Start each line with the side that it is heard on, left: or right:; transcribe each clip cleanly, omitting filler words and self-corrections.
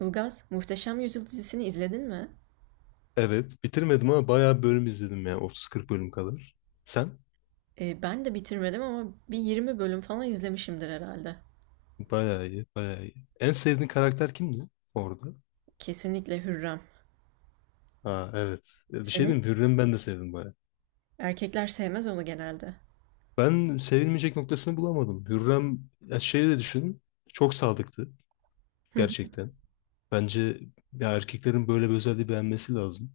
right: Ilgaz, Muhteşem Yüzyıl dizisini izledin mi?
left: Evet, bitirmedim ama bayağı bölüm izledim yani 30-40 bölüm kadar. Sen?
right: Ben de bitirmedim ama bir 20 bölüm falan izlemişimdir herhalde.
left: Bayağı iyi, bayağı iyi. En sevdiğin karakter kimdi orada?
right: Kesinlikle Hürrem.
left: Ha evet. Ya bir şey
right: Senin?
left: diyeyim, mi? Hürrem'i ben de sevdim bayağı.
right: Erkekler sevmez onu genelde.
left: Ben sevilmeyecek noktasını bulamadım. Hürrem, ya şeyi de düşün, çok sadıktı gerçekten. Bence ya erkeklerin böyle bir özelliği beğenmesi lazım.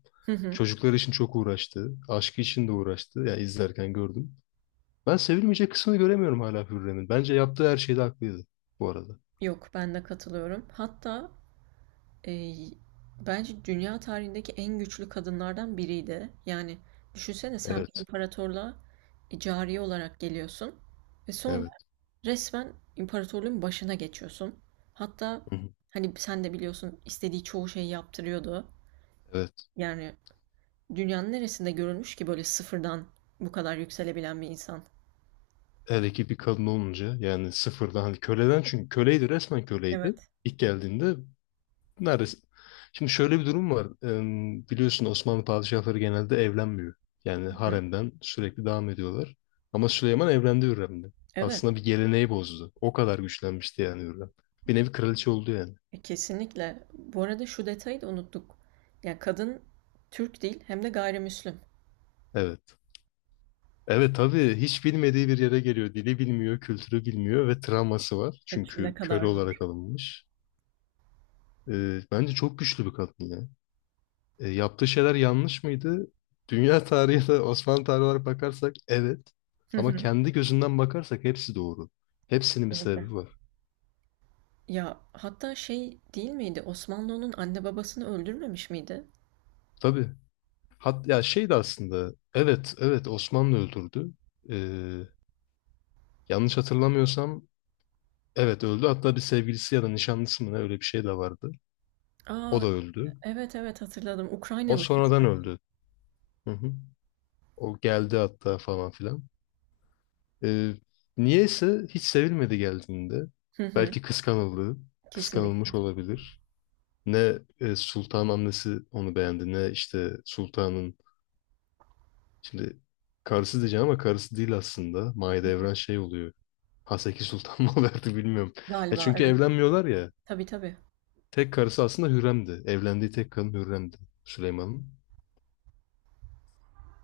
left: Çocuklar için çok uğraştı, aşkı için de uğraştı. Ya izlerken gördüm. Ben sevilmeyecek kısmını göremiyorum hala Hürrem'in. Bence yaptığı her şeyde haklıydı bu arada.
right: Yok, ben de katılıyorum. Hatta e, bence dünya tarihindeki en güçlü kadınlardan biriydi. Yani düşünsene sen bir
left: Evet,
right: imparatorluğa cariye olarak geliyorsun ve sonra
left: evet.
right: resmen imparatorluğun başına geçiyorsun. Hatta hani sen de biliyorsun istediği çoğu şeyi yaptırıyordu.
left: Evet.
right: Yani dünyanın neresinde görülmüş ki böyle sıfırdan bu kadar yükselebilen bir insan?
left: Hele ki bir kadın olunca yani sıfırdan hani köleden çünkü köleydi resmen köleydi
right: Evet.
left: ilk geldiğinde neredeyse. Şimdi şöyle bir durum var. Biliyorsun Osmanlı padişahları genelde evlenmiyor. Yani
right: Hı hı.
left: haremden sürekli devam ediyorlar. Ama Süleyman evlendi Hürrem'le.
right: Evet.
left: Aslında bir geleneği bozdu. O kadar güçlenmişti yani Hürrem. Bir nevi kraliçe oldu yani.
right: Kesinlikle. Bu arada şu detayı da unuttuk. Yani kadın Türk değil hem de gayrimüslim.
left: Evet. Evet tabii hiç bilmediği bir yere geliyor. Dili bilmiyor, kültürü bilmiyor ve travması var.
right: Evet, ne
left: Çünkü
right: kadar
left: köle olarak
right: zor.
left: alınmış. Bence çok güçlü bir kadın ya. Yaptığı şeyler yanlış mıydı? Dünya tarihi ya da Osmanlı tarihi olarak bakarsak evet.
right: Hı
left: Ama
right: hı.
left: kendi gözünden bakarsak hepsi doğru. Hepsinin bir
right: Kesinlikle.
left: sebebi var.
right: Ya hatta şey değil miydi? Osmanlı'nın anne babasını öldürmemiş miydi?
left: Tabii. Hat ya şey de aslında evet Osmanlı öldürdü. E, yanlış hatırlamıyorsam evet öldü. Hatta bir sevgilisi ya da nişanlısı mı ne öyle bir şey de vardı. O
right: Aa,
left: da öldü.
right: evet evet hatırladım.
left: O
right: Ukraynalıydı
left: sonradan
right: sanki.
left: öldü. Hı hı. O geldi hatta falan filan. E, niyeyse hiç sevilmedi geldiğinde.
right: Hı hı.
left: Belki kıskanıldı.
right: Kesinlikle.
left: Kıskanılmış olabilir. Ne Sultan annesi onu beğendi ne işte Sultan'ın şimdi karısı diyeceğim ama karısı değil aslında. Mahidevran şey oluyor. Haseki Sultan mı verdi bilmiyorum. Ya
right: Galiba
left: çünkü
right: evet.
left: evlenmiyorlar ya.
right: Tabii tabii.
left: Tek karısı aslında Hürrem'di. Evlendiği tek kadın Hürrem'di Süleyman'ın.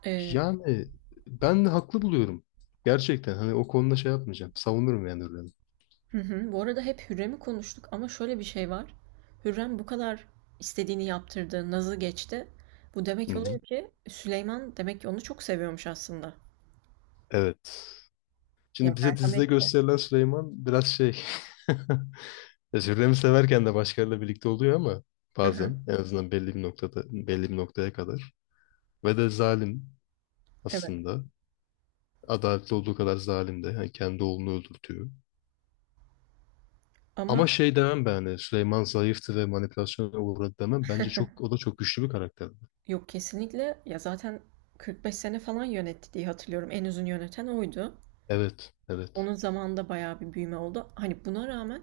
right: Ee,
left: Yani ben de haklı buluyorum. Gerçekten hani o konuda şey yapmayacağım. Savunurum yani Hürrem'i.
right: hı hı. Bu arada hep Hürrem'i konuştuk ama şöyle bir şey var. Hürrem bu kadar istediğini yaptırdı, nazı geçti. Bu
left: Hı
right: demek oluyor
left: hı.
right: ki Süleyman demek ki onu çok seviyormuş aslında.
left: Evet.
right: Ya
left: Şimdi bize dizide
right: merhametli.
left: gösterilen Süleyman biraz şey. Özürlerimi severken de başkalarıyla birlikte oluyor ama
right: Hı hı.
left: bazen en azından belli bir noktada belli bir noktaya kadar ve de zalim
right: Evet.
left: aslında. Adaletli olduğu kadar zalim de. Yani kendi oğlunu öldürtüyor.
right: Ama
left: Ama şey demem ben hani Süleyman zayıftı ve manipülasyona uğradı demem. Bence çok o da çok güçlü bir karakterdi.
right: yok kesinlikle ya zaten 45 sene falan yönetti diye hatırlıyorum. En uzun yöneten oydu.
left: Evet, evet.
right: Onun zamanında bayağı bir büyüme oldu. Hani buna rağmen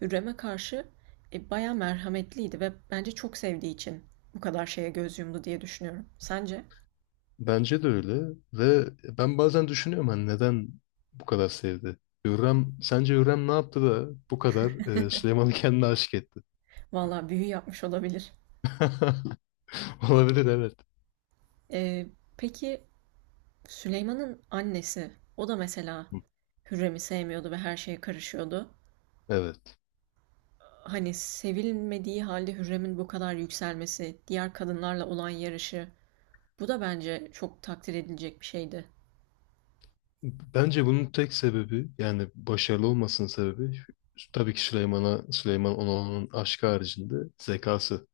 right: Hürrem'e karşı bayağı merhametliydi ve bence çok sevdiği için bu kadar şeye göz yumdu diye düşünüyorum. Sence?
left: Bence de öyle ve ben bazen düşünüyorum hani neden bu kadar sevdi? Hürrem, sence Hürrem ne yaptı da bu kadar Süleyman'ı kendine aşık etti?
right: Valla büyü yapmış olabilir.
left: Olabilir evet.
right: Ee, peki Süleyman'ın annesi, o da mesela
left: Hı,
right: Hürrem'i sevmiyordu ve her şeye karışıyordu.
left: evet.
right: Hani sevilmediği halde Hürrem'in bu kadar yükselmesi, diğer kadınlarla olan yarışı, bu da bence çok takdir edilecek bir şeydi.
left: Bence bunun tek sebebi yani başarılı olmasının sebebi tabii ki Süleyman'a Süleyman Onal'ın aşkı haricinde zekası.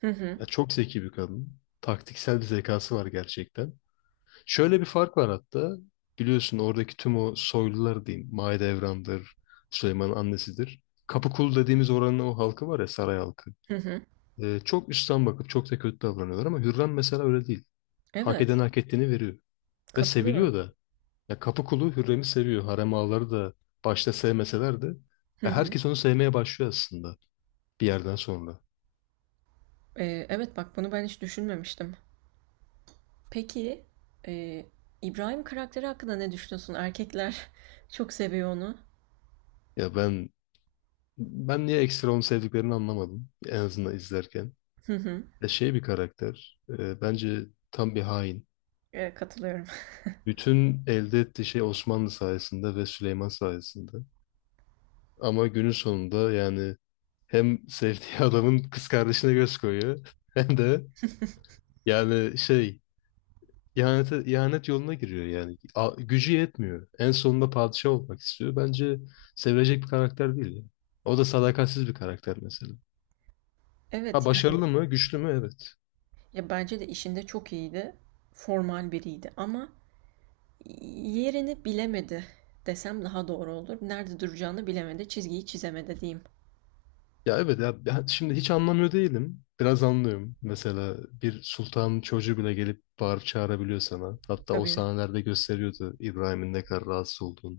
right: Hı hı,
left: Ya çok zeki bir kadın. Taktiksel bir zekası var gerçekten. Şöyle bir fark var hatta. Biliyorsun oradaki tüm o soylular diyeyim. Mahidevran'dır, Süleyman'ın annesidir. Kapıkulu dediğimiz oranın o halkı var ya saray halkı.
right: hı hı.
left: Çok üstten bakıp çok da kötü davranıyorlar ama Hürrem mesela öyle değil. Hak eden
right: Evet,
left: hak ettiğini veriyor. Ve seviliyor
right: katılıyorum.
left: da. Ya kapı kulu Hürrem'i seviyor. Harem ağaları da başta sevmeseler de
right: Hı
left: ya
right: hı.
left: herkes onu sevmeye başlıyor aslında bir yerden sonra.
right: Evet bak bunu ben hiç düşünmemiştim. Peki e, İbrahim karakteri hakkında ne düşünüyorsun? Erkekler çok seviyor onu.
left: Ya ben niye ekstra onu sevdiklerini anlamadım en azından izlerken.
right: Hı hı.
left: Ya şey bir karakter. Bence tam bir hain.
right: Katılıyorum.
left: Bütün elde ettiği şey Osmanlı sayesinde ve Süleyman sayesinde. Ama günün sonunda yani hem sevdiği adamın kız kardeşine göz koyuyor hem de yani şey. İhanet yoluna giriyor yani. A- gücü yetmiyor. En sonunda padişah olmak istiyor. Bence sevilecek bir karakter değil ya. O da sadakatsiz bir karakter mesela. Ha
right: Evet.
left: başarılı mı? Güçlü mü? Evet.
right: Ya bence de işinde çok iyiydi. Formal biriydi ama yerini bilemedi desem daha doğru olur. Nerede duracağını bilemedi, çizgiyi çizemedi diyeyim.
left: Ya evet ya ya şimdi hiç anlamıyor değilim. Biraz anlıyorum. Mesela bir sultanın çocuğu bile gelip bağırıp çağırabiliyor sana. Hatta o
right: Tabii.
left: sahnelerde gösteriyordu İbrahim'in ne kadar rahatsız olduğunu.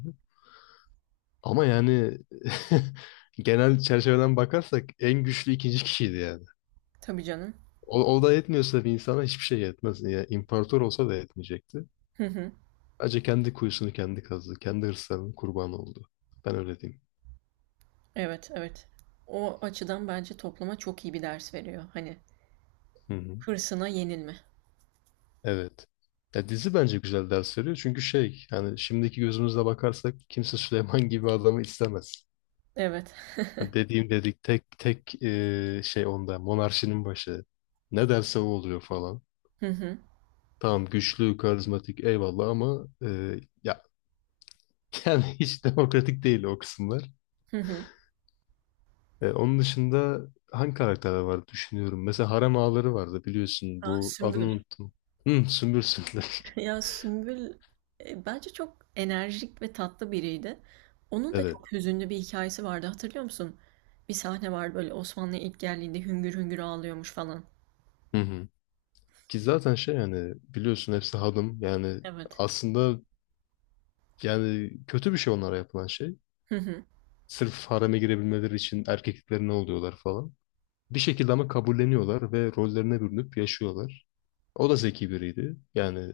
left: Ama yani genel çerçeveden bakarsak en güçlü ikinci kişiydi yani.
right: Tabii canım.
left: O da yetmiyorsa bir insana hiçbir şey yetmez. Yani imparator olsa da yetmeyecekti.
right: Hı hı.
left: Acı kendi kuyusunu kendi kazdı. Kendi hırslarının kurbanı oldu. Ben öyle diyeyim.
right: Evet, evet. O açıdan bence topluma çok iyi bir ders veriyor. Hani
left: Hı hı.
right: hırsına yenilme.
left: Evet. Ya dizi bence güzel ders veriyor. Çünkü şey yani şimdiki gözümüzle bakarsak kimse Süleyman gibi adamı istemez.
right: Evet.
left: Hani dediğim dedik tek tek şey onda monarşinin başı. Ne derse o oluyor falan.
right: Hı hı.
left: Tamam güçlü, karizmatik eyvallah ama ya yani hiç demokratik değil o kısımlar.
right: Hı hı.
left: Onun dışında hangi karakterler vardı düşünüyorum. Mesela harem ağaları vardı biliyorsun.
right: Aa,
left: Bu adını
right: Sümbül.
left: unuttum. Hı, Sümbül Sünder.
right: Ya Sümbül, bence çok enerjik ve tatlı biriydi. Onun da
left: Evet.
right: çok hüzünlü bir hikayesi vardı hatırlıyor musun? Bir sahne var böyle Osmanlı'ya ilk geldiğinde hüngür hüngür ağlıyormuş falan.
left: Hı hı. Ki zaten şey yani biliyorsun hepsi hadım. Yani
right: Evet.
left: aslında yani kötü bir şey onlara yapılan şey.
right: Hı hı.
left: Sırf hareme girebilmeleri için erkekliklerine oluyorlar falan. Bir şekilde ama kabulleniyorlar ve rollerine bürünüp yaşıyorlar. O da zeki biriydi. Yani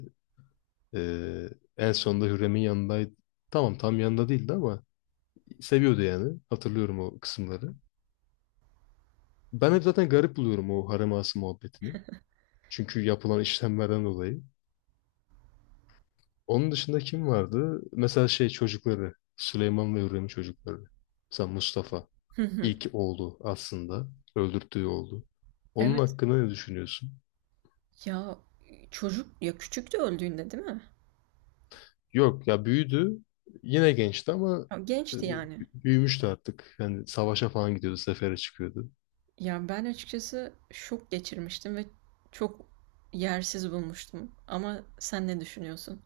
left: e, en sonunda Hürrem'in yanındaydı. Tamam tam yanında değildi ama seviyordu yani. Hatırlıyorum o kısımları. Ben hep zaten garip buluyorum o harem ağası muhabbetini. Çünkü yapılan işlemlerden dolayı. Onun dışında kim vardı? Mesela şey çocukları. Süleyman ve Hürrem'in çocukları. Mesela Mustafa.
right: Hı hı.
left: İlk oğlu aslında. Öldürttüğü oğlu. Onun
right: Evet.
left: hakkında ne düşünüyorsun?
right: Ya çocuk ya küçüktü öldüğünde değil mi?
left: Yok ya büyüdü. Yine gençti ama
right: Ya,
left: e,
right: gençti yani.
left: büyümüştü artık. Yani savaşa falan gidiyordu. Sefere çıkıyordu.
right: Ya ben açıkçası şok geçirmiştim ve çok yersiz bulmuştum. Ama sen ne düşünüyorsun?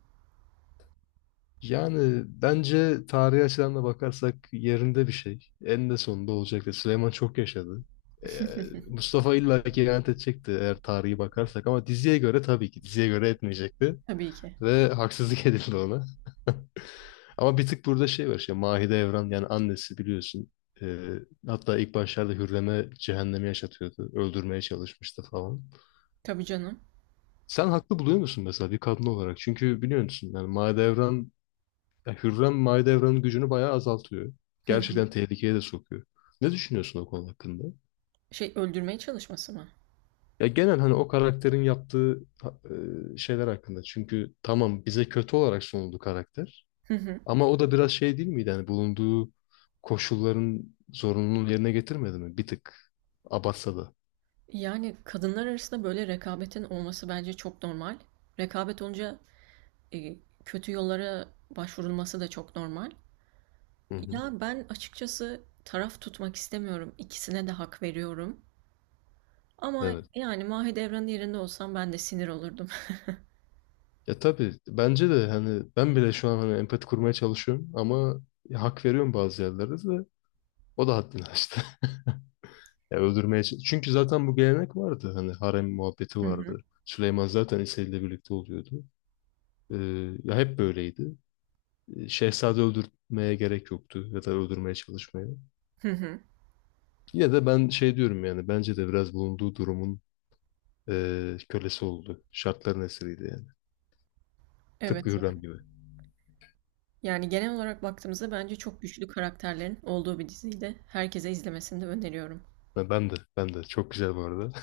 left: Yani bence tarihi açıdan da bakarsak yerinde bir şey. En de sonunda olacaktı. Süleyman çok yaşadı. Ee, Mustafa illa ki ihanet edecekti eğer tarihi bakarsak ama diziye göre tabii ki diziye göre etmeyecekti.
right: Tabii ki.
left: Ve haksızlık edildi ona. Ama bir tık burada şey var işte Mahide Evran yani annesi biliyorsun. Ee, hatta ilk başlarda Hürrem'e cehennemi yaşatıyordu. Öldürmeye çalışmıştı falan.
right: Tabii canım.
left: Sen haklı buluyor musun mesela bir kadın olarak? Çünkü biliyor musun yani Mahide Evran ya Hürrem Mahidevran'ın gücünü bayağı azaltıyor.
right: Hı hı.
left: Gerçekten tehlikeye de sokuyor. Ne düşünüyorsun o konu hakkında?
right: Şey öldürmeye çalışması mı?
left: Ya genel hani o karakterin yaptığı ha- şeyler hakkında. Çünkü tamam bize kötü olarak sunuldu karakter. Ama o da biraz şey değil miydi? Hani bulunduğu koşulların zorunluluğunu yerine getirmedi mi? Bir tık. Abatsa da.
right: Yani kadınlar arasında böyle rekabetin olması bence çok normal. Rekabet olunca e, kötü yollara başvurulması da çok normal.
left: Hı hı.
right: Ya ben açıkçası taraf tutmak istemiyorum. İkisine de hak veriyorum. Ama
left: Evet.
right: yani Mahidevran'ın yerinde olsam ben de sinir olurdum.
left: Ya tabii bence de hani ben bile şu an hani empati kurmaya çalışıyorum ama hak veriyorum bazı yerlerde de o da haddini aştı. Ya öldürmeye ç- çünkü zaten bu gelenek vardı. Hani harem muhabbeti
right: Hı hı.
left: vardı. Süleyman zaten İsa ile birlikte oluyordu. Ee, ya hep böyleydi. Şehzade öldürmeye gerek yoktu ya da öldürmeye çalışmaya.
right: Hı hı.
left: Yine de ben şey diyorum yani bence de biraz bulunduğu durumun kölesi oldu. Şartların esiriydi yani.
right: Evet.
left: Tıpkı Hürrem gibi.
right: Yani genel olarak baktığımızda bence çok güçlü karakterlerin olduğu bir diziydi. Herkese izlemesini de öneriyorum.
left: Ha, ben de çok güzel bu arada.